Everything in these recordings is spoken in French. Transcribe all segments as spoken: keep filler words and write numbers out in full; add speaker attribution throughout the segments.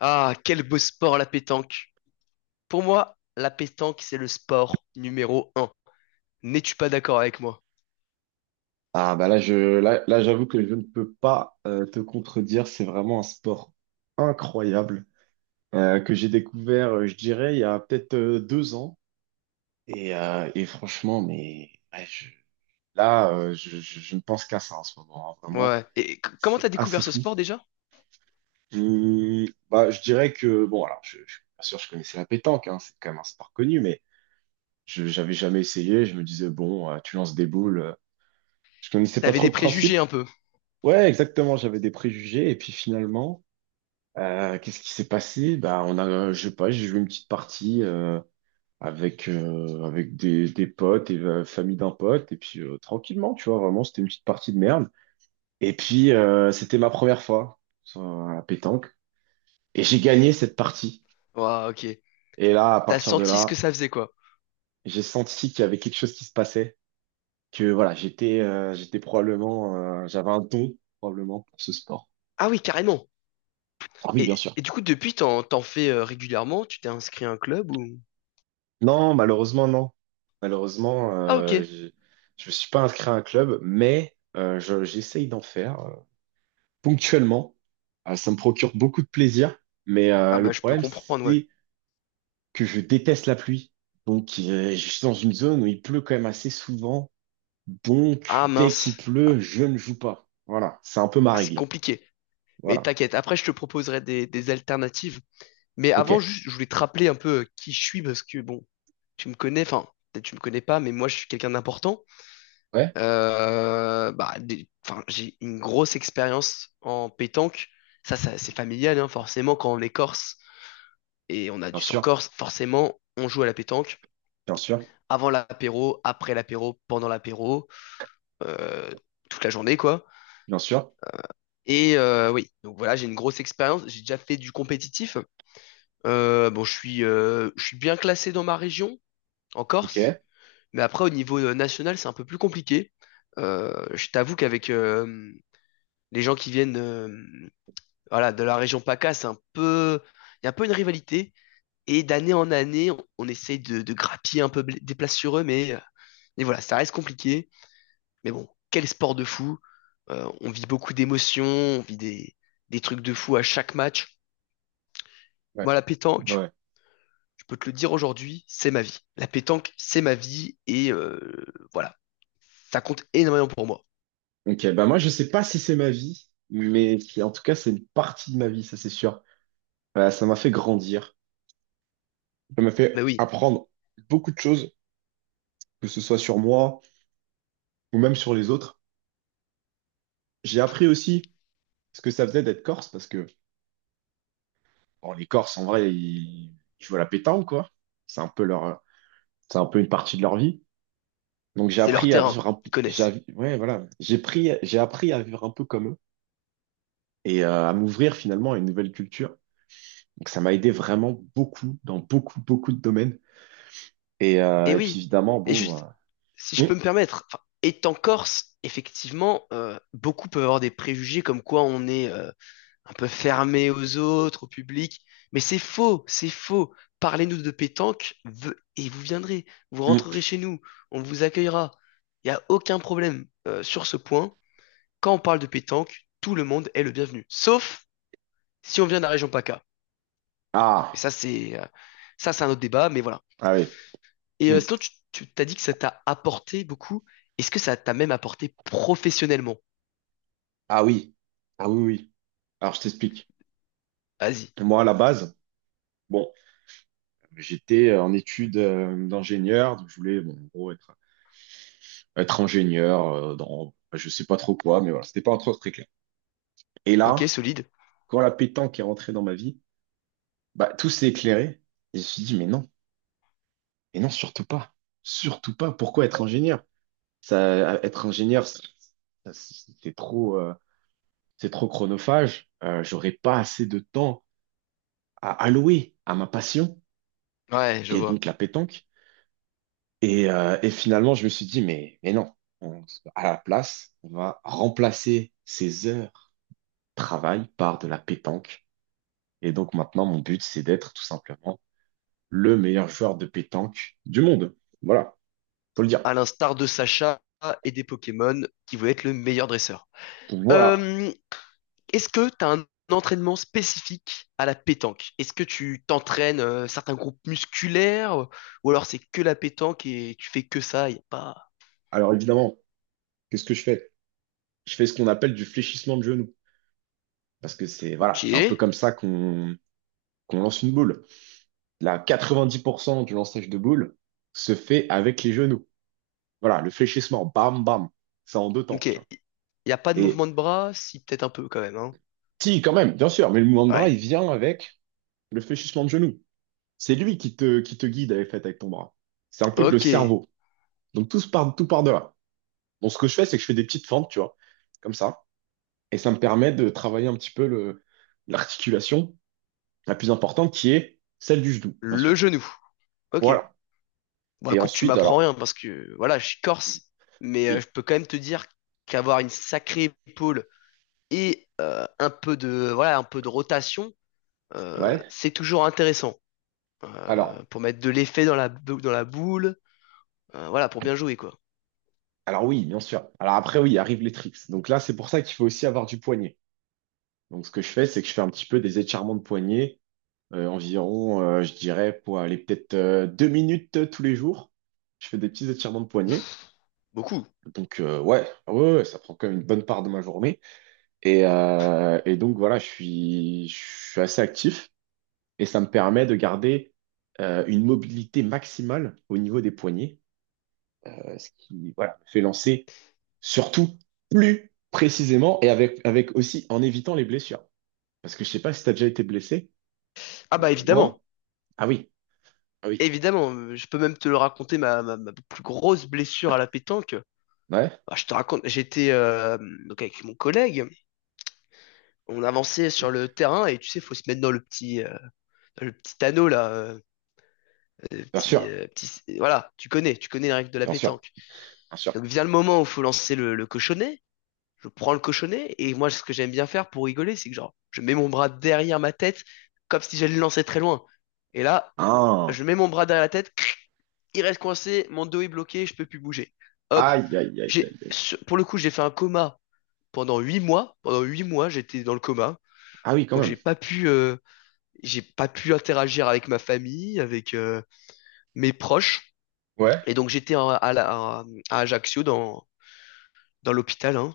Speaker 1: Ah, quel beau sport la pétanque. Pour moi, la pétanque, c'est le sport numéro un. N'es-tu pas d'accord avec moi?
Speaker 2: Ah bah, là je là, là, j'avoue que je ne peux pas euh, te contredire. C'est vraiment un sport incroyable euh, que j'ai découvert, euh, je dirais, il y a peut-être euh, deux ans. Et, euh, et franchement, mais ouais, je- là, euh, je, je- je ne pense qu'à ça en ce moment, hein, vraiment.
Speaker 1: Ouais. Et c- comment
Speaker 2: C'est
Speaker 1: t'as
Speaker 2: assez
Speaker 1: découvert ce
Speaker 2: fou.
Speaker 1: sport déjà?
Speaker 2: Hum, bah, je dirais que, bon, alors, je, je- bien sûr, je connaissais la pétanque, hein, c'est quand même un sport connu, mais je j'avais jamais essayé. Je me disais, bon, euh, tu lances des boules. euh, Je connaissais pas
Speaker 1: T'avais
Speaker 2: trop
Speaker 1: des
Speaker 2: le
Speaker 1: préjugés
Speaker 2: principe.
Speaker 1: un peu.
Speaker 2: Ouais, exactement, j'avais des préjugés. Et puis finalement, Euh, qu'est-ce qui s'est passé? Bah, on a, je sais pas, j'ai joué une petite partie euh, avec euh, avec des, des potes et la famille d'un pote et puis euh, tranquillement, tu vois, vraiment, c'était une petite partie de merde. Et puis euh, c'était ma première fois sur la pétanque et j'ai gagné cette partie.
Speaker 1: Ouais, ok.
Speaker 2: Et là, à
Speaker 1: T'as
Speaker 2: partir de
Speaker 1: senti ce que
Speaker 2: là,
Speaker 1: ça faisait, quoi.
Speaker 2: j'ai senti qu'il y avait quelque chose qui se passait, que voilà, j'étais euh, j'étais probablement, euh, j'avais un don probablement pour ce sport.
Speaker 1: Ah oui, carrément.
Speaker 2: Ah oui, bien
Speaker 1: Et,
Speaker 2: sûr.
Speaker 1: et du coup, depuis, t'en, t'en fais euh, régulièrement? Tu t'es inscrit à un club ou...
Speaker 2: Non, malheureusement, non. Malheureusement,
Speaker 1: Ah ok.
Speaker 2: euh, je je me suis pas inscrit à un club, mais euh, je- j'essaye d'en faire euh, ponctuellement. Euh, ça me procure beaucoup de plaisir, mais
Speaker 1: Ah
Speaker 2: euh, le
Speaker 1: bah, je peux
Speaker 2: problème,
Speaker 1: comprendre, ouais.
Speaker 2: c'est que je déteste la pluie. Donc, euh, je suis dans une zone où il pleut quand même assez souvent.
Speaker 1: Ah
Speaker 2: Donc, dès qu'il
Speaker 1: mince.
Speaker 2: pleut, je ne joue pas. Voilà, c'est un peu ma
Speaker 1: Ah, c'est
Speaker 2: règle.
Speaker 1: compliqué. Mais
Speaker 2: Voilà.
Speaker 1: t'inquiète, après, je te proposerai des, des alternatives. Mais avant,
Speaker 2: OK.
Speaker 1: juste, je voulais te rappeler un peu euh, qui je suis parce que bon, tu me connais, enfin, peut-être tu me connais pas, mais moi je suis quelqu'un d'important.
Speaker 2: Ouais,
Speaker 1: Euh, bah, des- enfin, j'ai une grosse expérience en pétanque. Ça, ça c'est familial, hein, forcément, quand on est corse et on a
Speaker 2: bien
Speaker 1: du sang
Speaker 2: sûr,
Speaker 1: corse, forcément, on joue à la pétanque.
Speaker 2: bien sûr,
Speaker 1: Avant l'apéro, après l'apéro, pendant l'apéro, euh, toute la journée, quoi.
Speaker 2: bien sûr.
Speaker 1: Et euh, oui, donc voilà, j'ai une grosse expérience. J'ai déjà fait du compétitif. Euh, bon, je suis, euh, je suis bien classé dans ma région, en Corse.
Speaker 2: OK.
Speaker 1: Mais après, au niveau euh, national, c'est un peu plus compliqué. Euh, je t'avoue qu'avec euh, les gens qui viennent euh, voilà, de la région P A C A, c'est un peu, il y a un peu une rivalité. Et d'année en année, on, on essaye de, de grappiller un peu bl- des places sur eux, mais, euh, mais voilà, ça reste compliqué. Mais bon, quel sport de fou. Euh, on vit beaucoup d'émotions, on vit des, des trucs de fou à chaque match.
Speaker 2: Ouais.
Speaker 1: Moi, la pétanque,
Speaker 2: Ouais.
Speaker 1: je peux te le dire aujourd'hui, c'est ma vie. La pétanque, c'est ma vie et euh, voilà, ça compte énormément pour moi.
Speaker 2: Ok, bah moi je sais pas si c'est ma vie, mais qui- en tout cas c'est une partie de ma vie, ça c'est sûr. Euh, ça m'a fait grandir, ça m'a
Speaker 1: Ah bah
Speaker 2: fait
Speaker 1: oui,
Speaker 2: apprendre beaucoup de choses, que ce soit sur moi ou même sur les autres. J'ai appris aussi ce que ça faisait d'être corse, parce que bon, les Corses en vrai, ils, tu vois, la pétanque quoi. C'est un peu leur, c'est un peu une partie de leur vie. Donc j'ai
Speaker 1: c'est leur
Speaker 2: appris à
Speaker 1: terrain,
Speaker 2: vivre un,
Speaker 1: ils
Speaker 2: p-
Speaker 1: connaissent.
Speaker 2: j'ai, ouais voilà, j'ai pris, j'ai appris à vivre un peu comme eux et euh, à m'ouvrir finalement à une nouvelle culture. Donc ça m'a aidé vraiment beaucoup dans beaucoup beaucoup de domaines. Et,
Speaker 1: Et
Speaker 2: euh, et puis
Speaker 1: oui,
Speaker 2: évidemment,
Speaker 1: et
Speaker 2: bon. Euh,
Speaker 1: juste, si je
Speaker 2: hum,
Speaker 1: peux me permettre, enfin, étant Corse, effectivement, euh, beaucoup peuvent avoir des préjugés comme quoi on est euh, un peu fermé aux autres, au public, mais c'est faux, c'est faux. Parlez-nous de pétanque ve- et vous viendrez, vous
Speaker 2: hum.
Speaker 1: rentrerez chez nous, on vous accueillera. Il n'y a aucun problème euh, sur ce point. Quand on parle de pétanque, tout le monde est le bienvenu, sauf si on vient de la région P A C A. Et
Speaker 2: Ah,
Speaker 1: ça, c'est euh, ça, c'est un autre débat, mais voilà.
Speaker 2: ah oui.
Speaker 1: Et euh,
Speaker 2: Hum.
Speaker 1: sinon, tu, tu t'as dit que ça t'a apporté beaucoup. Est-ce que ça t'a même apporté professionnellement?
Speaker 2: Ah oui. Ah oui, oui. Alors je t'explique.
Speaker 1: Vas-y.
Speaker 2: Moi, à la base, bon, j'étais en études euh, d'ingénieur, donc je voulais, bon, en gros, être, être ingénieur euh, dans enfin, je sais pas trop quoi, mais voilà, c'était pas encore très clair. Et
Speaker 1: Ok,
Speaker 2: là,
Speaker 1: solide.
Speaker 2: quand la pétanque est rentrée dans ma vie, bah tout s'est éclairé. Et je me suis dit, mais non, mais non, surtout pas. Surtout pas. Pourquoi être ingénieur? Ça, être ingénieur, c'est c'est- c'est trop. Euh, c'est trop chronophage, euh, j'aurais pas assez de temps à allouer à ma passion,
Speaker 1: Ouais, je
Speaker 2: qui est
Speaker 1: vois.
Speaker 2: donc la pétanque. Et, euh, et finalement, je me suis dit, mais, mais non, on- à la place, on va remplacer ces heures de travail par de la pétanque. Et donc maintenant, mon but, c'est d'être tout simplement le meilleur joueur de pétanque du monde. Voilà, faut le dire.
Speaker 1: À l'instar de Sacha et des Pokémon qui veulent être le meilleur dresseur.
Speaker 2: Donc voilà.
Speaker 1: Euh, Est-ce que t'as un entraînement spécifique à la pétanque? Est-ce que tu t'entraînes euh, certains groupes musculaires ou alors c'est que la pétanque et tu fais que ça? Y a pas.
Speaker 2: Alors évidemment, qu'est-ce que je fais? Je fais ce qu'on appelle du fléchissement de genou. Parce que c'est, voilà,
Speaker 1: Ok.
Speaker 2: c'est un peu comme ça qu'on qu'on lance une boule. La quatre-vingt-dix pour cent du lançage de boule se fait avec les genoux. Voilà, le fléchissement, bam, bam, ça en deux temps,
Speaker 1: Ok.
Speaker 2: tu vois.
Speaker 1: Y a pas de
Speaker 2: Et
Speaker 1: mouvement de bras? Si, peut-être un peu quand même, hein.
Speaker 2: si, quand même, bien sûr, mais le mouvement de bras,
Speaker 1: Ouais.
Speaker 2: il vient avec le fléchissement de genou. C'est lui qui te, qui te guide avec, fait, avec ton bras. C'est un peu le
Speaker 1: Ok.
Speaker 2: cerveau. Donc tout se part, tout part de là. Bon, ce que je fais, c'est que je fais des petites fentes, tu vois, comme ça. Et ça me permet de travailler un petit peu le, l'articulation la plus importante qui est celle du genou, bien sûr.
Speaker 1: Le genou. Ok.
Speaker 2: Voilà.
Speaker 1: Bon,
Speaker 2: Et
Speaker 1: écoute, tu
Speaker 2: ensuite,
Speaker 1: m'apprends
Speaker 2: alors,
Speaker 1: rien parce que voilà, je suis
Speaker 2: oui,
Speaker 1: corse, mais euh,
Speaker 2: oui,
Speaker 1: je peux quand même te dire qu'avoir une sacrée épaule et euh, un peu de voilà, un peu de rotation, euh,
Speaker 2: ouais.
Speaker 1: c'est toujours intéressant
Speaker 2: Alors,
Speaker 1: euh, pour mettre de l'effet dans la bou- dans la boule, euh, voilà, pour bien jouer quoi.
Speaker 2: Alors oui, bien sûr. Alors après, oui, arrivent les trips. Donc là, c'est pour ça qu'il faut aussi avoir du poignet. Donc ce que je fais, c'est que je fais un petit peu des étirements de poignet, euh, environ, euh, je dirais, pour aller peut-être euh, deux minutes euh, tous les jours. Je fais des petits étirements de poignet.
Speaker 1: Beaucoup.
Speaker 2: Donc euh, ouais, ouais, ouais, ouais, ça prend quand même une bonne part de ma journée. Et, euh, et donc voilà, je suis, je suis assez actif et ça me permet de garder euh, une mobilité maximale au niveau des poignets, euh, ce qui voilà, me fait lancer surtout plus précisément et avec, avec aussi en évitant les blessures. Parce que je sais pas si tu as déjà été blessé,
Speaker 1: Ah bah
Speaker 2: mais
Speaker 1: évidemment.
Speaker 2: moi, ah oui, ah oui,
Speaker 1: Évidemment, euh, je peux même te le raconter ma, ma- ma plus grosse blessure à la pétanque.
Speaker 2: ouais,
Speaker 1: Bah, je te raconte, j'étais euh, donc avec mon collègue, on avançait sur le terrain et tu sais, faut se mettre dans le petit euh, le petit anneau là, euh, le
Speaker 2: bien
Speaker 1: petit
Speaker 2: sûr,
Speaker 1: euh, petit voilà, tu connais, tu connais les règles de la
Speaker 2: bien sûr,
Speaker 1: pétanque.
Speaker 2: bien sûr.
Speaker 1: Donc vient le moment où faut lancer le, le cochonnet. Je prends le cochonnet et moi ce que j'aime bien faire pour rigoler, c'est que genre je mets mon bras derrière ma tête comme si j'allais le lancer très loin. Et là,
Speaker 2: Ah,
Speaker 1: je mets mon bras derrière la tête il reste coincé, mon dos est bloqué, je peux plus bouger. Hop,
Speaker 2: aïe, aïe, aïe, aïe,
Speaker 1: j'ai,
Speaker 2: aïe.
Speaker 1: pour le coup, j'ai fait un coma pendant huit mois. Pendant huit mois, j'étais dans le coma.
Speaker 2: Ah oui, quand
Speaker 1: Donc
Speaker 2: même.
Speaker 1: j'ai pas pu, euh, j'ai pas pu interagir avec ma famille, avec euh, mes proches.
Speaker 2: Ouais,
Speaker 1: Et donc j'étais en- à, la- à Ajaccio dans, dans l'hôpital, hein.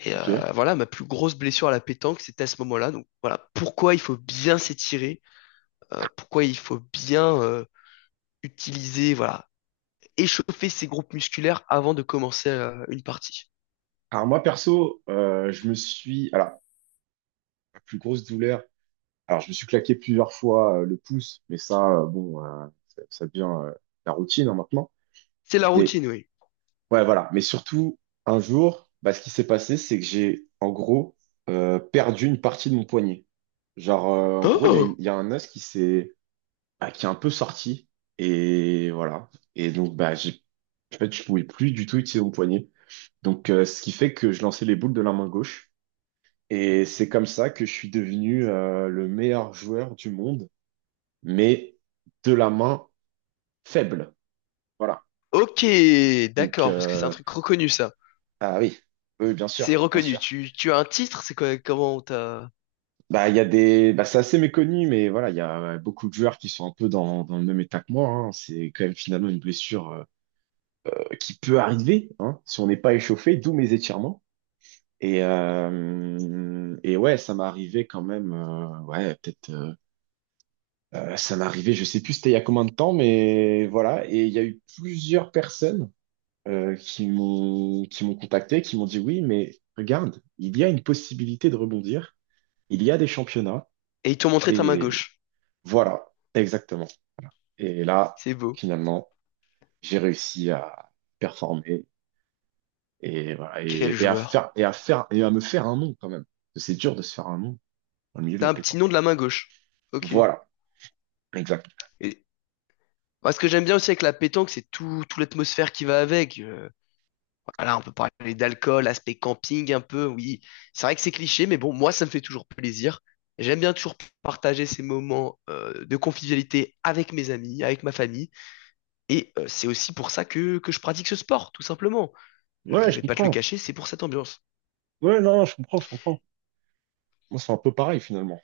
Speaker 1: Et
Speaker 2: ok.
Speaker 1: euh, voilà, ma plus grosse blessure à la pétanque, c'était à ce moment-là. Donc voilà, pourquoi il faut bien s'étirer, euh, pourquoi il faut bien euh, utiliser, voilà, échauffer ses groupes musculaires avant de commencer euh, une partie.
Speaker 2: Alors moi, perso, euh, je me suis, alors, la plus grosse douleur, alors je me suis claqué plusieurs fois euh, le pouce, mais ça, euh, bon, euh, ça, ça devient euh, la routine hein, maintenant.
Speaker 1: C'est la
Speaker 2: Mais
Speaker 1: routine, oui.
Speaker 2: ouais, voilà. Mais surtout, un jour, bah, ce qui s'est passé, c'est que j'ai, en gros, euh, perdu une partie de mon poignet. Genre, euh, en gros, il y a une-
Speaker 1: Oh!
Speaker 2: il y a un os qui s'est, ah, qui est un peu sorti. Et voilà. Et donc, bah, j'ai, en fait, je pouvais plus du tout utiliser mon poignet. Donc, euh, ce qui fait que je lançais les boules de la main gauche. Et c'est comme ça que je suis devenu, euh, le meilleur joueur du monde, mais de la main faible. Voilà.
Speaker 1: Ok,
Speaker 2: Donc,
Speaker 1: d'accord, parce que c'est un
Speaker 2: euh,
Speaker 1: truc reconnu, ça.
Speaker 2: ah oui, oui, bien
Speaker 1: C'est
Speaker 2: sûr, bien
Speaker 1: reconnu.
Speaker 2: sûr.
Speaker 1: Tu, tu as un titre, c'est quoi, comment t'as...
Speaker 2: Bah, il y a des, bah, c'est assez méconnu, mais voilà, il y a ouais, beaucoup de joueurs qui sont un peu dans, dans le même état que moi, hein. C'est quand même finalement une blessure euh, qui peut arriver, hein, si on n'est pas échauffé, d'où mes étirements. Et, euh, et ouais, ça m'est arrivé quand même. Euh, ouais, peut-être. Euh, euh, ça m'est arrivé, je sais plus c'était il y a combien de temps, mais voilà. Et il y a eu plusieurs personnes euh, qui m'ont qui m'ont contacté, qui m'ont dit oui, mais regarde, il y a une possibilité de rebondir. Il y a des championnats.
Speaker 1: Et ils t'ont montré ta main
Speaker 2: Et
Speaker 1: gauche.
Speaker 2: voilà, exactement. Et là,
Speaker 1: C'est beau.
Speaker 2: finalement, j'ai réussi à performer et voilà,
Speaker 1: Quel
Speaker 2: et, et à
Speaker 1: joueur.
Speaker 2: faire et à faire et à me faire un nom quand même. Parce que c'est dur de se faire un nom dans le milieu de
Speaker 1: T'as
Speaker 2: la
Speaker 1: un petit
Speaker 2: pétanque.
Speaker 1: nom de la main gauche. Ok.
Speaker 2: Voilà, exact.
Speaker 1: Et, moi, ce que j'aime bien aussi avec la pétanque, c'est tout, tout l'atmosphère qui va avec. Euh, voilà, on peut parler d'alcool, aspect camping un peu, oui. C'est vrai que c'est cliché, mais bon, moi, ça me fait toujours plaisir. J'aime bien toujours partager ces moments euh, de convivialité avec mes amis, avec ma famille. Et euh, c'est aussi pour ça que, que je pratique ce sport, tout simplement. Je
Speaker 2: Ouais, je
Speaker 1: vais pas te le
Speaker 2: comprends.
Speaker 1: cacher, c'est pour cette ambiance.
Speaker 2: Ouais, non, je comprends, je comprends. Moi, c'est un peu pareil finalement.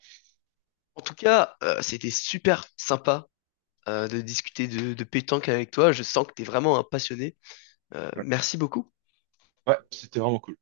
Speaker 1: En tout cas, euh, c'était super sympa euh, de discuter de, de pétanque avec toi. Je sens que tu es vraiment un passionné. Euh,
Speaker 2: Ouais,
Speaker 1: merci beaucoup.
Speaker 2: ouais, c'était vraiment cool.